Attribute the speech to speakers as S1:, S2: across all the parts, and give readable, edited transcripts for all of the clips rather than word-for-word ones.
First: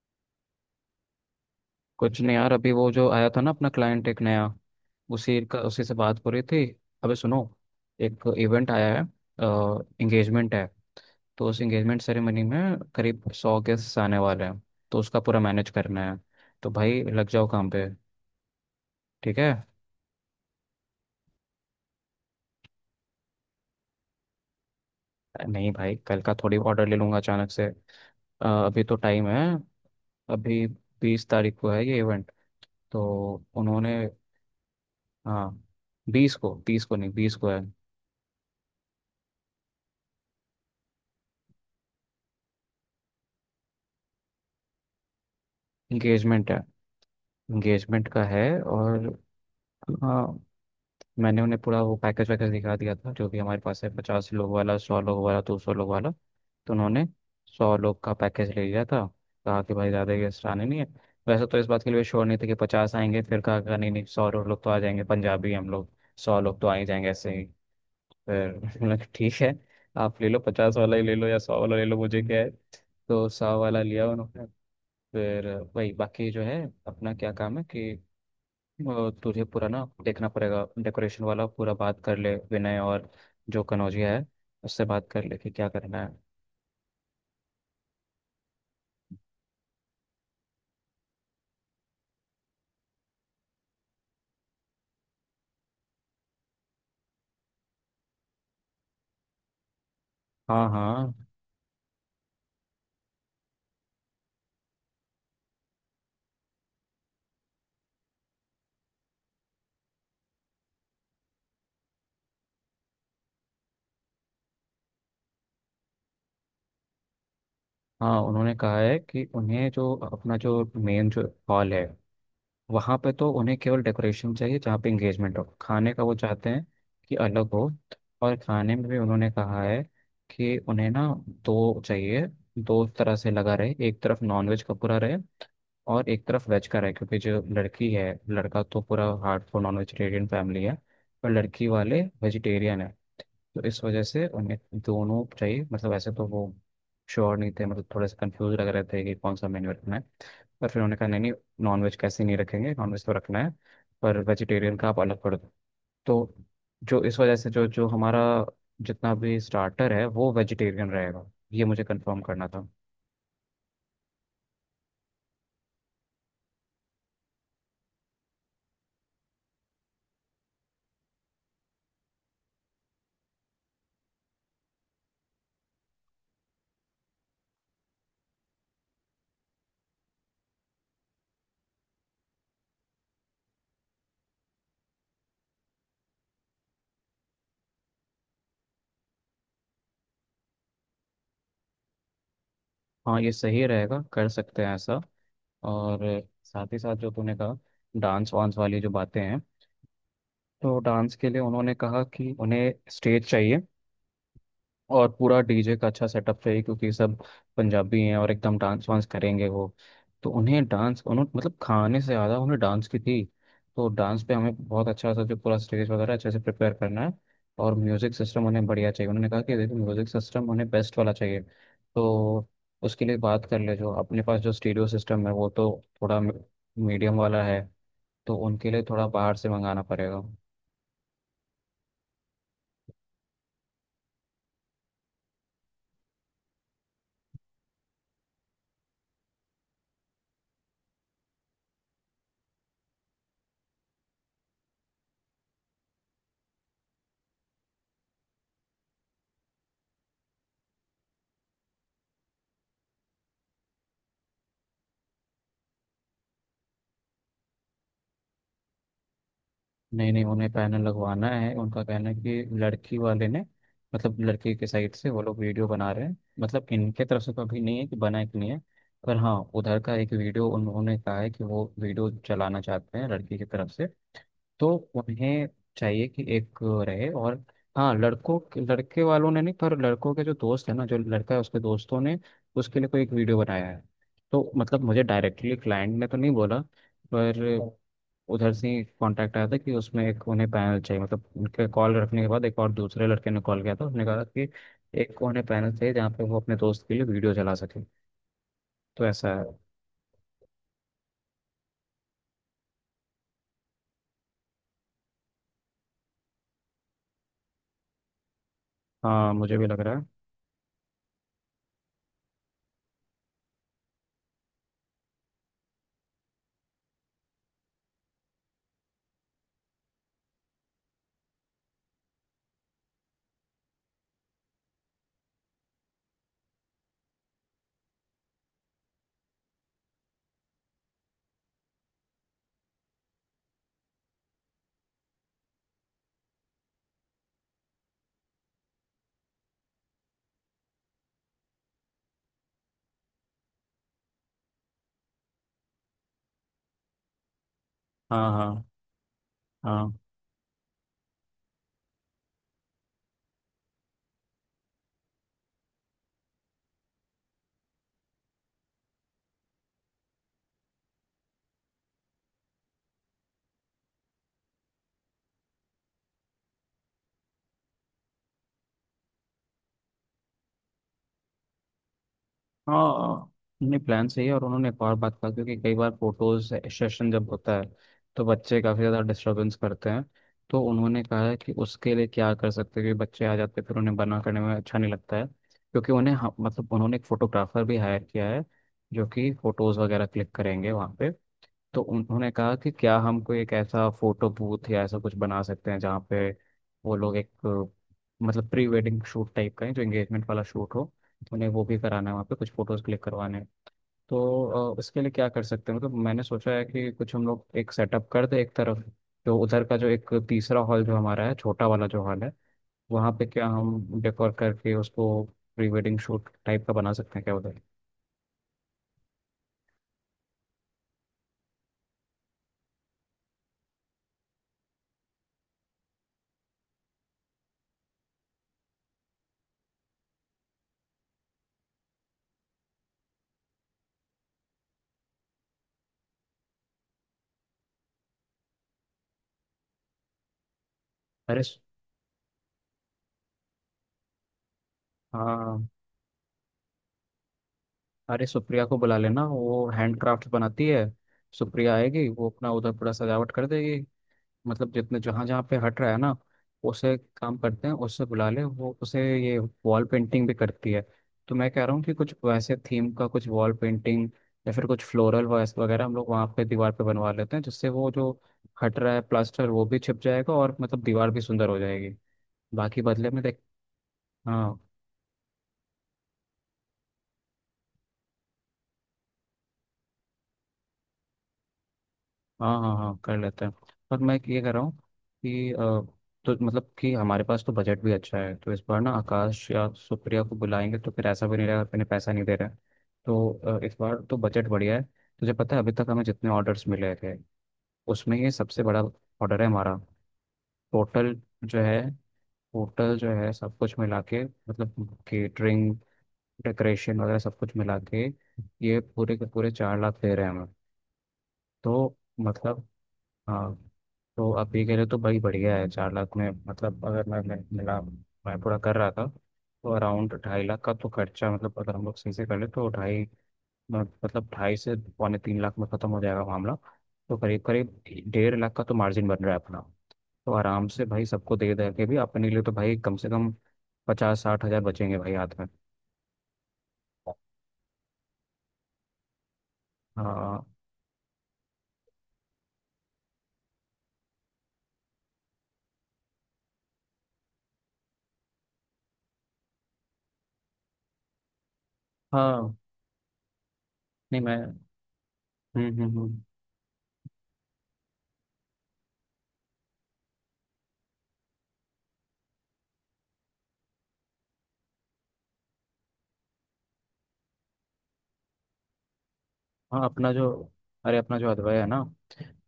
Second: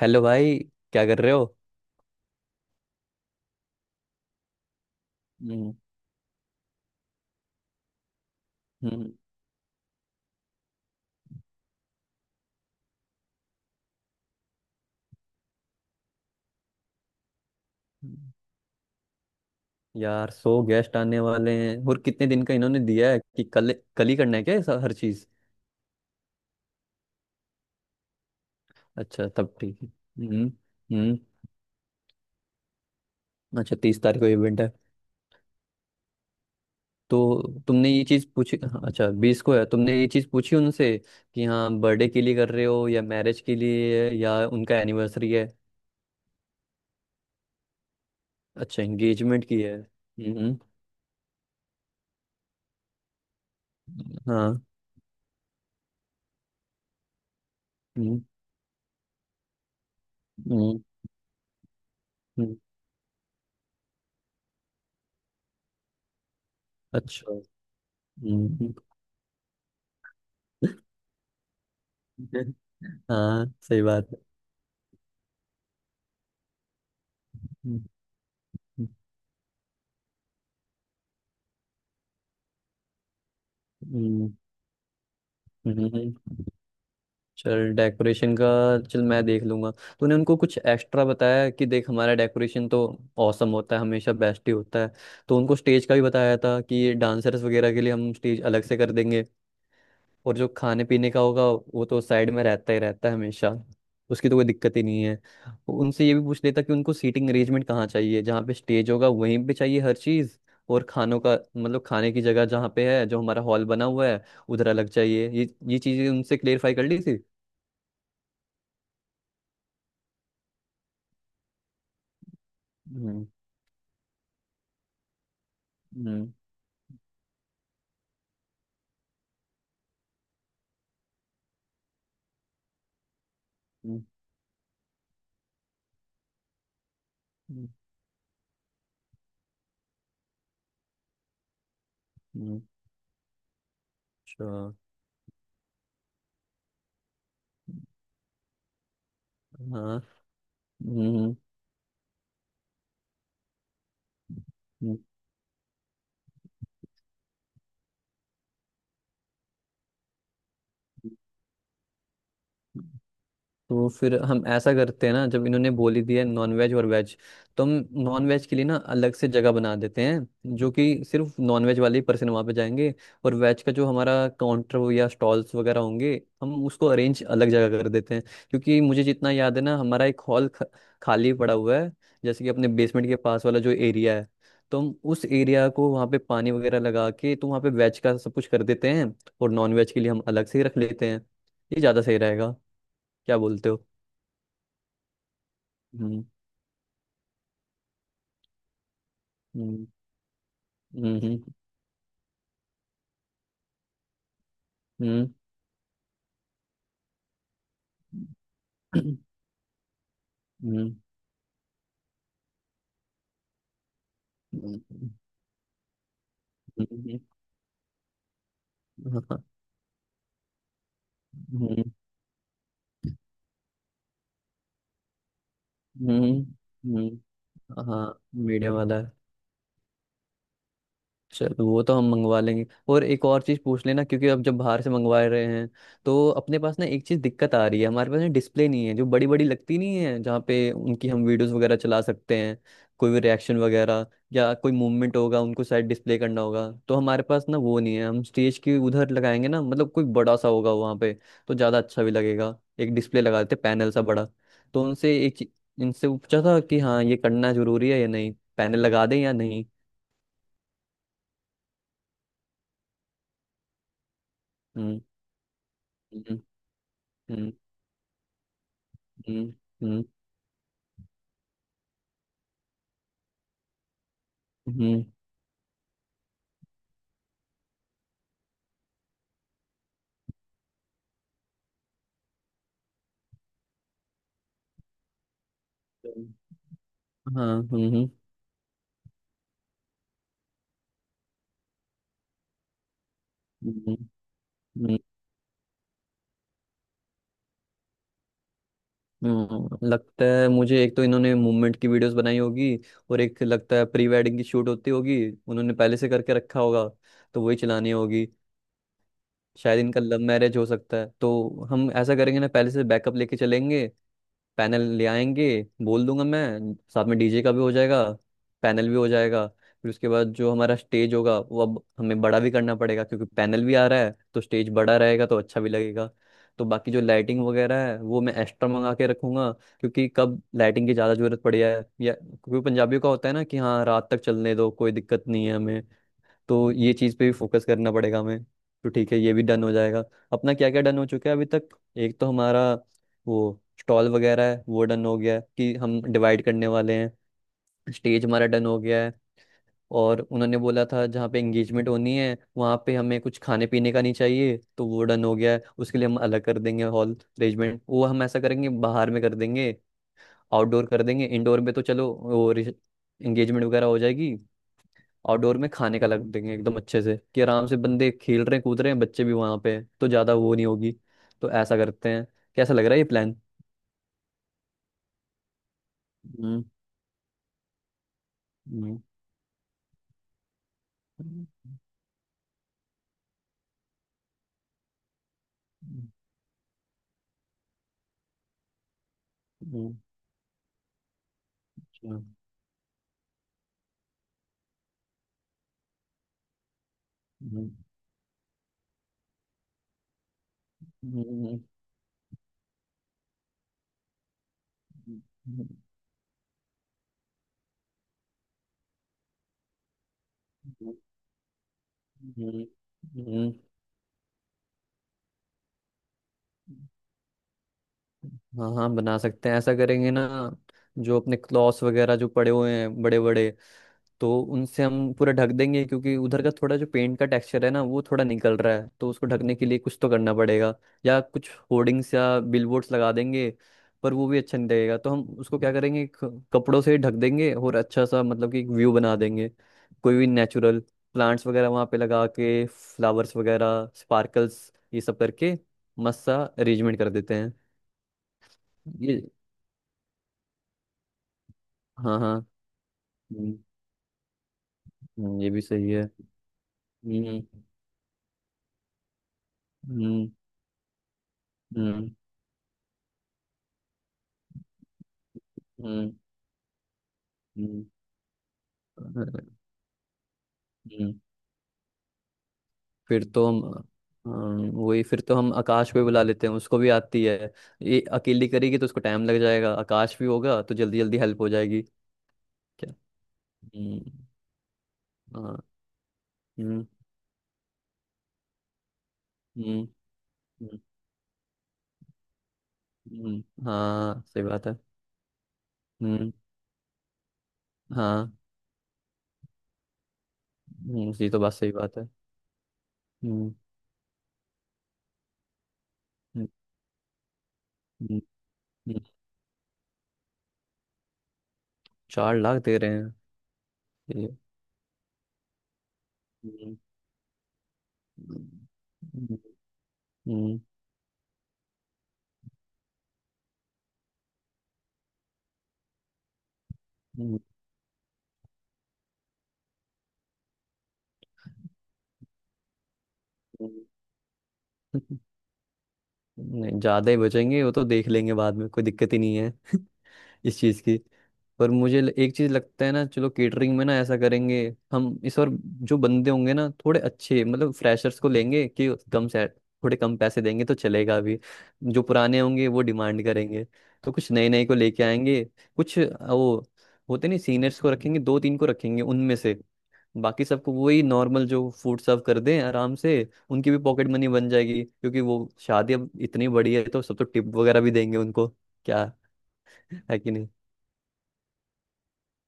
S1: Hello भाई। क्या कर रहे हो?
S2: कुछ नहीं यार। अभी वो जो आया था ना, अपना क्लाइंट एक नया,
S1: हम्म।
S2: उसी से बात हो रही थी। अबे सुनो, एक इवेंट आया है।
S1: हम्म।
S2: एंगेजमेंट है। तो उस एंगेजमेंट सेरेमनी में करीब 100 गेस्ट आने वाले हैं। तो उसका पूरा मैनेज करना है। तो भाई लग जाओ काम पे।
S1: हम्म।
S2: ठीक है।
S1: यार, सो गेस्ट आने वाले हैं और कितने दिन का इन्होंने दिया है? कि कल कल ही करना है क्या? हर चीज?
S2: नहीं भाई, कल का थोड़ी ऑर्डर ले लूँगा अचानक से। अभी तो
S1: अच्छा,
S2: टाइम है।
S1: तब ठीक है। हम्म।
S2: अभी।
S1: हम्म।
S2: 20 तारीख को है ये इवेंट। तो
S1: अच्छा,
S2: उन्होंने,
S1: तीस तारीख को इवेंट है?
S2: हाँ, बीस को बीस को नहीं बीस
S1: तो
S2: को है
S1: तुमने ये चीज पूछी? हाँ, अच्छा, बीस को है। तुमने ये चीज पूछी उनसे कि हाँ, बर्थडे के लिए कर रहे हो या मैरिज के लिए है या उनका एनिवर्सरी है?
S2: इंगेजमेंट है, इंगेजमेंट का है।
S1: अच्छा,
S2: और
S1: एंगेजमेंट की है।
S2: हाँ,
S1: हम्म।
S2: मैंने उन्हें पूरा वो पैकेज वैकेज दिखा दिया था, जो भी हमारे पास है। पचास लोग
S1: हाँ।
S2: वाला सौ लोग वाला दो सौ लोग वाला तो उन्होंने सौ लोग का
S1: हम्म।
S2: पैकेज ले लिया था। कहा कि भाई, ज़्यादा गेस्ट आने नहीं
S1: हम्म।
S2: है। वैसे तो इस बात के लिए श्योर नहीं थे कि
S1: हम्म।
S2: 50 आएंगे। फिर कहा कहा, नहीं नहीं, 100 लोग तो आ जाएंगे, पंजाबी हम लोग। 100 लोग तो आ ही जाएंगे
S1: अच्छा।
S2: ऐसे ही। फिर
S1: हम्म।
S2: मैंने कहा, ठीक है। आप ले लो, 50 वाला ही ले लो या 100 वाला ले लो, मुझे क्या है। तो
S1: हाँ,
S2: सौ वाला
S1: सही
S2: लिया
S1: बात है।
S2: उन्होंने। फिर वही बाकी जो है, अपना क्या काम है
S1: हम्म।
S2: कि तुझे पूरा ना देखना पड़ेगा डेकोरेशन वाला। पूरा बात कर ले विनय और जो कनौजिया है,
S1: हम्म।
S2: उससे बात कर ले कि क्या करना
S1: हम्म।
S2: है।
S1: चल, डेकोरेशन का। चल, मैं देख लूंगा। तूने उनको कुछ एक्स्ट्रा बताया कि देख, हमारा डेकोरेशन तो औसम होता है, हमेशा बेस्ट ही होता है? तो उनको स्टेज का भी बताया था कि डांसर्स वगैरह के लिए हम स्टेज अलग से कर देंगे? और जो
S2: हाँ
S1: खाने पीने
S2: हाँ
S1: का होगा, वो तो साइड में रहता ही रहता है हमेशा। उसकी तो कोई दिक्कत ही नहीं है। उनसे ये भी पूछ लेता कि उनको सीटिंग अरेंजमेंट कहाँ चाहिए, जहाँ पे स्टेज होगा वहीं पे चाहिए हर चीज़? और खानों का मतलब खाने की जगह जहाँ पे है, जो हमारा हॉल बना हुआ है, उधर अलग चाहिए, ये चीज़ें उनसे क्लेरिफाई कर ली थी?
S2: हाँ। उन्होंने कहा है कि उन्हें जो अपना जो मेन जो हॉल है, वहाँ पे
S1: हम्म।
S2: तो उन्हें केवल डेकोरेशन चाहिए। जहाँ पे इंगेजमेंट हो, खाने का वो
S1: हम्म।
S2: चाहते हैं कि अलग हो। और खाने में भी उन्होंने कहा है कि उन्हें ना दो चाहिए, दो तरह से लगा रहे, एक
S1: हम्म।
S2: तरफ नॉनवेज का पूरा रहे, और एक तरफ वेज का है। क्योंकि जो
S1: हम्म।
S2: लड़की है, लड़का तो पूरा हार्डकोर नॉन वेजिटेरियन फैमिली है, पर लड़की वाले
S1: हम्म।
S2: वेजिटेरियन है। तो इस वजह से
S1: अच्छा।
S2: उन्हें दोनों चाहिए। मतलब ऐसे तो वो श्योर नहीं थे, मतलब थोड़े से कंफ्यूज लग रहे थे कि कौन सा मेन्यू रखना
S1: हाँ।
S2: है। पर फिर उन्होंने कहा, नहीं नहीं,
S1: हम्म।
S2: नॉन वेज कैसे नहीं रखेंगे, नॉन वेज तो रखना है, पर वेजिटेरियन का आप अलग कर दो। तो जो इस वजह से जो जो हमारा जितना भी स्टार्टर है वो वेजिटेरियन रहेगा, ये मुझे कंफर्म करना था।
S1: हम्म। तो फिर हम ऐसा करते हैं ना, जब इन्होंने बोली दी है नॉन वेज और वेज, तो हम नॉन वेज के लिए ना अलग से जगह बना देते हैं, जो कि सिर्फ नॉन वेज वाले ही पर्सन वहाँ पे जाएंगे। और वेज का जो हमारा काउंटर हो या स्टॉल्स वगैरह होंगे, हम उसको अरेंज अलग जगह कर देते हैं। क्योंकि मुझे जितना याद है ना, हमारा एक हॉल खाली पड़ा हुआ है। जैसे कि अपने बेसमेंट के पास वाला जो एरिया है, तो हम उस एरिया को वहाँ पे पानी वगैरह लगा के, तो वहाँ पे वेज का सब कुछ कर देते हैं, और नॉन वेज के लिए हम अलग से ही रख लेते हैं। ये ज़्यादा सही रहेगा।
S2: हाँ, ये
S1: क्या
S2: सही
S1: बोलते हो?
S2: रहेगा, कर सकते हैं ऐसा। और
S1: हम्म।
S2: साथ ही साथ जो तूने कहा, डांस वांस वाली जो बातें हैं,
S1: हम्म।
S2: तो डांस के
S1: हम्म।
S2: लिए उन्होंने कहा कि उन्हें स्टेज चाहिए, और
S1: हम्म।
S2: पूरा डीजे का अच्छा सेटअप चाहिए, क्योंकि सब पंजाबी हैं और एकदम डांस वांस करेंगे वो। तो उन्हें
S1: हम्म।
S2: डांस उन्होंने मतलब, खाने से ज़्यादा उन्हें डांस की थी। तो डांस पे हमें बहुत
S1: हम्म।
S2: अच्छा सा जो पूरा स्टेज वगैरह अच्छे से प्रिपेयर करना है। और म्यूज़िक सिस्टम उन्हें बढ़िया चाहिए। उन्होंने
S1: हाँ।
S2: कहा कि देखो, म्यूज़िक सिस्टम उन्हें बेस्ट वाला चाहिए।
S1: हम्म।
S2: तो उसके लिए बात कर ले। जो अपने पास जो स्टीरियो सिस्टम है वो तो थोड़ा
S1: हम्म।
S2: मीडियम वाला है,
S1: हम्म। हाँ।
S2: तो उनके
S1: मीडियम
S2: लिए
S1: वाला
S2: थोड़ा
S1: है।
S2: बाहर से मंगाना पड़ेगा।
S1: चलो, वो तो हम मंगवा लेंगे। और एक और चीज़ पूछ लेना, क्योंकि अब जब बाहर से मंगवा रहे हैं, तो अपने पास ना एक चीज़ दिक्कत आ रही है। हमारे पास ना डिस्प्ले नहीं है जो बड़ी बड़ी लगती नहीं है, जहाँ पे उनकी हम वीडियोस वगैरह चला सकते हैं। कोई भी रिएक्शन वगैरह या कोई मूवमेंट होगा, उनको शायद डिस्प्ले करना होगा, तो हमारे पास ना वो नहीं है। हम स्टेज के उधर लगाएंगे ना, मतलब कोई बड़ा सा होगा वहाँ पे तो ज़्यादा अच्छा भी लगेगा। एक डिस्प्ले लगा देते, पैनल सा बड़ा। तो उनसे इनसे वो पूछा था कि हाँ, ये करना जरूरी है या नहीं, पैनल लगा दें या नहीं?
S2: नहीं नहीं, उन्हें पैनल लगवाना है। उनका कहना है कि लड़की वाले ने, मतलब लड़की के साइड
S1: हम्म।
S2: से वो लोग वीडियो बना रहे हैं,
S1: हम्म।
S2: मतलब इनके तरफ से तो
S1: हम्म।
S2: अभी नहीं है कि बना है कि नहीं है। पर हाँ,
S1: हम्म।
S2: उधर का
S1: हम्म।
S2: एक वीडियो उन्होंने कहा है कि वो वीडियो चलाना चाहते हैं, लड़की की तरफ से। तो
S1: हम्म।
S2: उन्हें चाहिए कि एक रहे। और हाँ, लड़कों, लड़के वालों ने नहीं, पर लड़कों के जो दोस्त है ना, जो लड़का है उसके दोस्तों ने उसके लिए कोई एक वीडियो बनाया है। तो मतलब मुझे डायरेक्टली क्लाइंट ने तो नहीं बोला, पर
S1: हाँ। हम्म। हम्म।
S2: उधर से ही कांटेक्ट आया था कि उसमें एक उन्हें पैनल चाहिए। मतलब उनके कॉल रखने के बाद एक और दूसरे लड़के ने कॉल
S1: हम्म।
S2: किया था,
S1: हम्म।
S2: उसने
S1: हम्म।
S2: कहा कि
S1: हम्म।
S2: एक उन्हें पैनल चाहिए जहाँ पे वो अपने दोस्त के लिए वीडियो चला सके। तो ऐसा है।
S1: हम्म। हम्म। लगता है मुझे, एक तो इन्होंने मूवमेंट की वीडियोस बनाई होगी, और एक लगता है प्री वेडिंग की शूट होती होगी। उन्होंने पहले से करके रखा होगा, तो वही चलानी होगी।
S2: हाँ, मुझे भी
S1: शायद
S2: लग रहा
S1: इनका लव
S2: है।
S1: मैरिज हो सकता है, तो हम ऐसा करेंगे ना, पहले से बैकअप लेके चलेंगे। पैनल ले आएंगे। बोल दूंगा मैं, साथ में डीजे का भी हो जाएगा, पैनल भी हो जाएगा। फिर उसके बाद जो हमारा स्टेज होगा, वो अब हमें बड़ा भी करना पड़ेगा, क्योंकि पैनल भी आ रहा है, तो स्टेज बड़ा रहेगा तो अच्छा भी लगेगा। तो बाकी जो लाइटिंग वगैरह है, वो मैं एक्स्ट्रा मंगा के रखूंगा, क्योंकि कब लाइटिंग की ज़्यादा ज़रूरत पड़ी है, या क्योंकि पंजाबियों का होता है ना कि हाँ, रात तक चलने दो, कोई दिक्कत नहीं है हमें, तो ये चीज़ पे भी फोकस करना पड़ेगा हमें। तो ठीक है, ये भी डन हो जाएगा। अपना क्या क्या डन हो चुका है अभी तक? एक तो हमारा वो स्टॉल वगैरह है, वो डन हो गया है कि हम डिवाइड करने वाले हैं। स्टेज
S2: हाँ
S1: हमारा
S2: हाँ
S1: डन हो गया है।
S2: हाँ
S1: और उन्होंने बोला था जहाँ पे एंगेजमेंट होनी है वहाँ पे हमें कुछ खाने पीने का नहीं चाहिए, तो वो डन हो गया है। उसके लिए हम अलग कर देंगे, हॉल अरेंजमेंट वो हम ऐसा करेंगे, बाहर में कर देंगे। आउटडोर कर देंगे इंडोर में, तो चलो, वो एंगेजमेंट वगैरह हो जाएगी। आउटडोर में खाने का लग देंगे एकदम अच्छे से, कि आराम से बंदे खेल रहे हैं, कूद रहे हैं, बच्चे भी वहां पे हैं, तो ज्यादा वो नहीं होगी। तो ऐसा करते हैं। कैसा लग रहा है ये
S2: हाँ।
S1: प्लान?
S2: नहीं, प्लान सही है। और उन्होंने एक और बात कहा, क्योंकि कई बार फोटोज
S1: हम्म।
S2: सेशन जब होता है, तो बच्चे काफ़ी
S1: हम्म।
S2: ज़्यादा डिस्टरबेंस करते हैं। तो उन्होंने कहा है
S1: हम्म।
S2: कि उसके लिए क्या कर सकते हैं कि बच्चे आ जाते हैं, फिर उन्हें बना करने में अच्छा नहीं लगता है, क्योंकि
S1: हम्म।
S2: उन्हें, हाँ, मतलब उन्होंने एक फोटोग्राफर भी हायर किया है, जो कि फोटोज़
S1: हम्म।
S2: वगैरह क्लिक करेंगे वहाँ पे। तो
S1: अच्छा।
S2: उन्होंने कहा कि क्या हम कोई एक ऐसा फोटो बूथ या ऐसा कुछ बना सकते हैं जहाँ पे वो लोग एक,
S1: हम्म।
S2: मतलब प्री वेडिंग शूट टाइप का है, जो एंगेजमेंट वाला शूट हो, उन्हें
S1: हम्म।
S2: वो भी कराना है, वहाँ पे कुछ फोटोज क्लिक करवाने हैं। तो इसके लिए
S1: हम्म।
S2: क्या कर
S1: हम्म।
S2: सकते हैं, मतलब मैंने सोचा है कि कुछ हम लोग एक सेटअप कर दे एक तरफ, जो उधर का जो एक तीसरा हॉल जो हमारा है, छोटा वाला जो हॉल है,
S1: हम्म।
S2: वहाँ पे क्या
S1: हम्म।
S2: हम डेकोर करके उसको प्री वेडिंग शूट टाइप का बना सकते हैं क्या उधर।
S1: हाँ हाँ, बना सकते हैं, ऐसा करेंगे ना। जो अपने क्लॉथ्स वगैरह जो पड़े हुए हैं बड़े बड़े, तो उनसे हम पूरा ढक देंगे। क्योंकि उधर का थोड़ा जो पेंट का टेक्सचर है ना, वो थोड़ा निकल रहा है, तो उसको ढकने के लिए कुछ तो करना पड़ेगा। या कुछ होर्डिंग्स या बिलबोर्ड्स लगा देंगे, पर वो भी अच्छा नहीं लगेगा, तो हम उसको क्या करेंगे, कपड़ों से ही ढक देंगे, और अच्छा सा, मतलब कि एक व्यू बना देंगे। कोई भी नेचुरल
S2: अरे
S1: प्लांट्स
S2: स-
S1: वगैरह वहाँ पे लगा के, फ्लावर्स वगैरह, स्पार्कल्स, ये सब करके
S2: हाँ।
S1: मस्त सा अरेंजमेंट कर देते हैं।
S2: अरे सुप्रिया को बुला
S1: ये।
S2: लेना, वो हैंडक्राफ्ट बनाती है। सुप्रिया आएगी,
S1: हाँ
S2: वो
S1: हाँ।
S2: अपना उधर पूरा सजावट कर
S1: हम्म।
S2: देगी, मतलब जितने जहाँ
S1: हम्म।
S2: जहाँ
S1: ये
S2: पे
S1: भी
S2: हट रहा
S1: सही
S2: है
S1: है।
S2: ना, उसे काम
S1: हम्म।
S2: करते हैं, उससे बुला ले। वो उसे ये वॉल पेंटिंग
S1: हम्म।
S2: भी करती है। तो मैं कह रहा हूँ कि
S1: हम्म।
S2: कुछ वैसे थीम का कुछ वॉल पेंटिंग या फिर कुछ फ्लोरल वगैरह हम लोग
S1: हम्म।
S2: वहाँ पे दीवार पे बनवा लेते हैं, जिससे
S1: हम्म।
S2: वो जो हट रहा है
S1: हम्म।
S2: प्लास्टर वो भी छिप जाएगा, और मतलब दीवार भी सुंदर हो जाएगी। बाकी बदले में
S1: फिर
S2: देख।
S1: तो हम
S2: हाँ
S1: अम, वही फिर तो हम आकाश पे बुला लेते हैं, उसको भी आती है। ये अकेली करेगी तो उसको टाइम लग जाएगा, आकाश भी होगा तो जल्दी जल्दी हेल्प हो जाएगी।
S2: हाँ हाँ
S1: क्या?
S2: हाँ, कर लेते हैं। पर मैं
S1: हम्म।
S2: ये कह रहा हूँ कि
S1: हाँ।
S2: तो मतलब
S1: हम्म।
S2: कि हमारे पास तो बजट भी अच्छा है, तो इस बार ना आकाश या
S1: हम्म।
S2: सुप्रिया को बुलाएंगे,
S1: हम्म।
S2: तो फिर ऐसा भी नहीं रहेगा कि इन्हें पैसा नहीं दे रहा है। तो
S1: हम्म।
S2: इस बार तो
S1: हाँ, सही
S2: बजट
S1: बात है।
S2: बढ़िया है। तुझे पता है अभी तक हमें जितने
S1: हम्म।
S2: ऑर्डर्स मिले थे, उसमें ये
S1: हाँ।
S2: सबसे बड़ा ऑर्डर है हमारा।
S1: हम्म।
S2: टोटल
S1: ये तो बात,
S2: जो
S1: सही
S2: है
S1: बात है।
S2: टोटल जो है
S1: हम्म।
S2: सब कुछ मिला के, मतलब केटरिंग,
S1: हम्म।
S2: डेकोरेशन वगैरह सब कुछ मिला के,
S1: हम्म।
S2: ये
S1: हम्म।
S2: पूरे के पूरे 4 लाख दे रहे हैं हमें। तो
S1: चार लाख
S2: मतलब,
S1: दे रहे हैं?
S2: हाँ, तो
S1: ये।
S2: आप ये कह रहे हो तो भाई बढ़िया है। 4 लाख में
S1: हम्म।
S2: मतलब अगर मैं पूरा
S1: हम्म।
S2: कर रहा था तो अराउंड ढाई
S1: हम्म।
S2: लाख का तो खर्चा, मतलब अगर हम लोग सही से कर ले तो ढाई, मतलब 2.5 से 2.75 लाख में ख़त्म हो जाएगा मामला। तो
S1: हम्म।
S2: करीब करीब 1.5 लाख का तो मार्जिन बन रहा है अपना। तो आराम से भाई सबको दे दे के भी अपने लिए तो भाई कम से कम
S1: हम्म।
S2: 50 60 हज़ार बचेंगे भाई हाथ में।
S1: नहीं, ज्यादा ही बचेंगे, वो तो देख लेंगे बाद में, कोई दिक्कत ही नहीं है
S2: हाँ
S1: इस चीज़ की। पर मुझे एक चीज़ लगता है ना, चलो केटरिंग में ना ऐसा करेंगे। हम इस बार जो बंदे होंगे ना थोड़े अच्छे, मतलब फ्रेशर्स को लेंगे, कि कम से थोड़े कम पैसे देंगे तो चलेगा अभी। जो पुराने
S2: हाँ।
S1: होंगे वो डिमांड करेंगे, तो
S2: नहीं
S1: कुछ
S2: मैं
S1: नए नए को लेके आएंगे।
S2: हम्म
S1: कुछ
S2: हम्म
S1: वो होते नहीं, सीनियर्स को रखेंगे, दो तीन को रखेंगे उनमें से। बाकी सबको वही नॉर्मल जो फूड सर्व कर दें आराम से। उनकी भी पॉकेट मनी बन जाएगी, क्योंकि वो शादी अब इतनी बड़ी है तो सब तो टिप वगैरह भी देंगे उनको। क्या,
S2: हाँ। अपना
S1: है
S2: जो
S1: कि नहीं?
S2: अरे अपना जो अदवाया है ना,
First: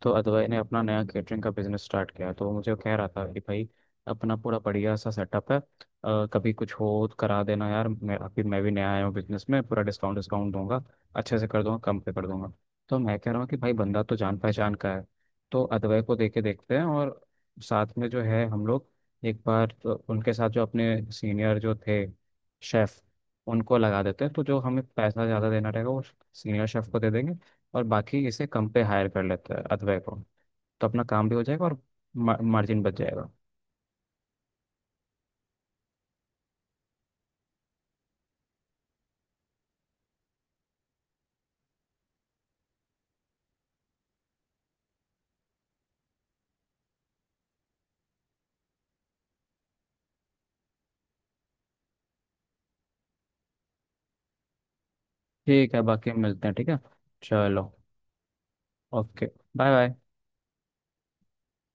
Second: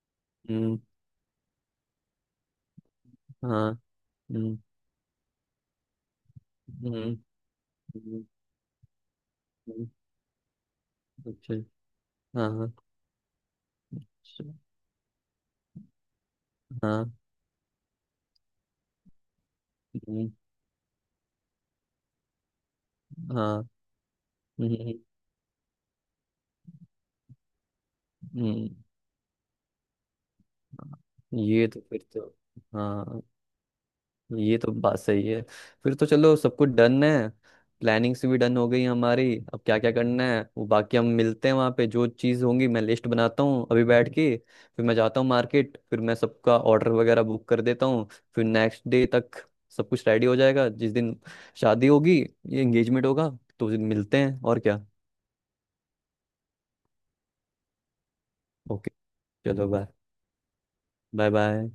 S2: तो अदवाई ने
S1: हम्म।
S2: अपना नया केटरिंग का बिजनेस स्टार्ट किया, तो वो मुझे कह रहा था कि भाई,
S1: हाँ।
S2: अपना
S1: हम्म।
S2: पूरा बढ़िया सा सेटअप है। कभी कुछ
S1: हम्म।
S2: हो तो करा देना यार,
S1: हम्म।
S2: मैं भी नया आया हूँ बिजनेस में, पूरा
S1: हम्म।
S2: डिस्काउंट डिस्काउंट दूंगा, अच्छे से
S1: अच्छा।
S2: कर दूंगा, कम पे कर
S1: हाँ
S2: दूंगा।
S1: हाँ।
S2: तो मैं कह रहा हूँ कि भाई बंदा तो जान
S1: अच्छा।
S2: पहचान का है, तो अदवाई को देके देखते हैं।
S1: हाँ।
S2: और साथ में जो है, हम लोग एक बार तो
S1: हम्म।
S2: उनके साथ जो अपने सीनियर जो थे शेफ,
S1: हाँ।
S2: उनको लगा देते हैं, तो जो हमें
S1: हम्म।
S2: पैसा ज़्यादा देना रहेगा वो सीनियर शेफ को दे देंगे, और बाकी इसे कम
S1: हम्म।
S2: पे हायर कर लेते हैं अथवे को। तो
S1: हाँ।
S2: अपना काम भी हो जाएगा
S1: ये
S2: और
S1: तो फिर तो
S2: मार्जिन बच
S1: हाँ,
S2: जाएगा।
S1: ये तो बात सही है। फिर तो चलो, सब कुछ डन है। प्लानिंग्स भी डन हो गई हमारी। अब क्या क्या करना है वो बाकी हम मिलते हैं वहाँ पे। जो चीज़ होंगी मैं लिस्ट बनाता हूँ अभी बैठ के, फिर मैं जाता हूँ मार्केट, फिर मैं सबका ऑर्डर वगैरह बुक कर देता हूँ, फिर नेक्स्ट डे तक सब कुछ रेडी हो जाएगा, जिस दिन शादी होगी, ये एंगेजमेंट होगा, तो उस दिन मिलते हैं और क्या।
S2: ठीक है, बाकी हम मिलते हैं। ठीक है, चलो।
S1: ओके।
S2: ओके।
S1: चलो,
S2: bye
S1: bye.
S2: Bye.
S1: Bye bye.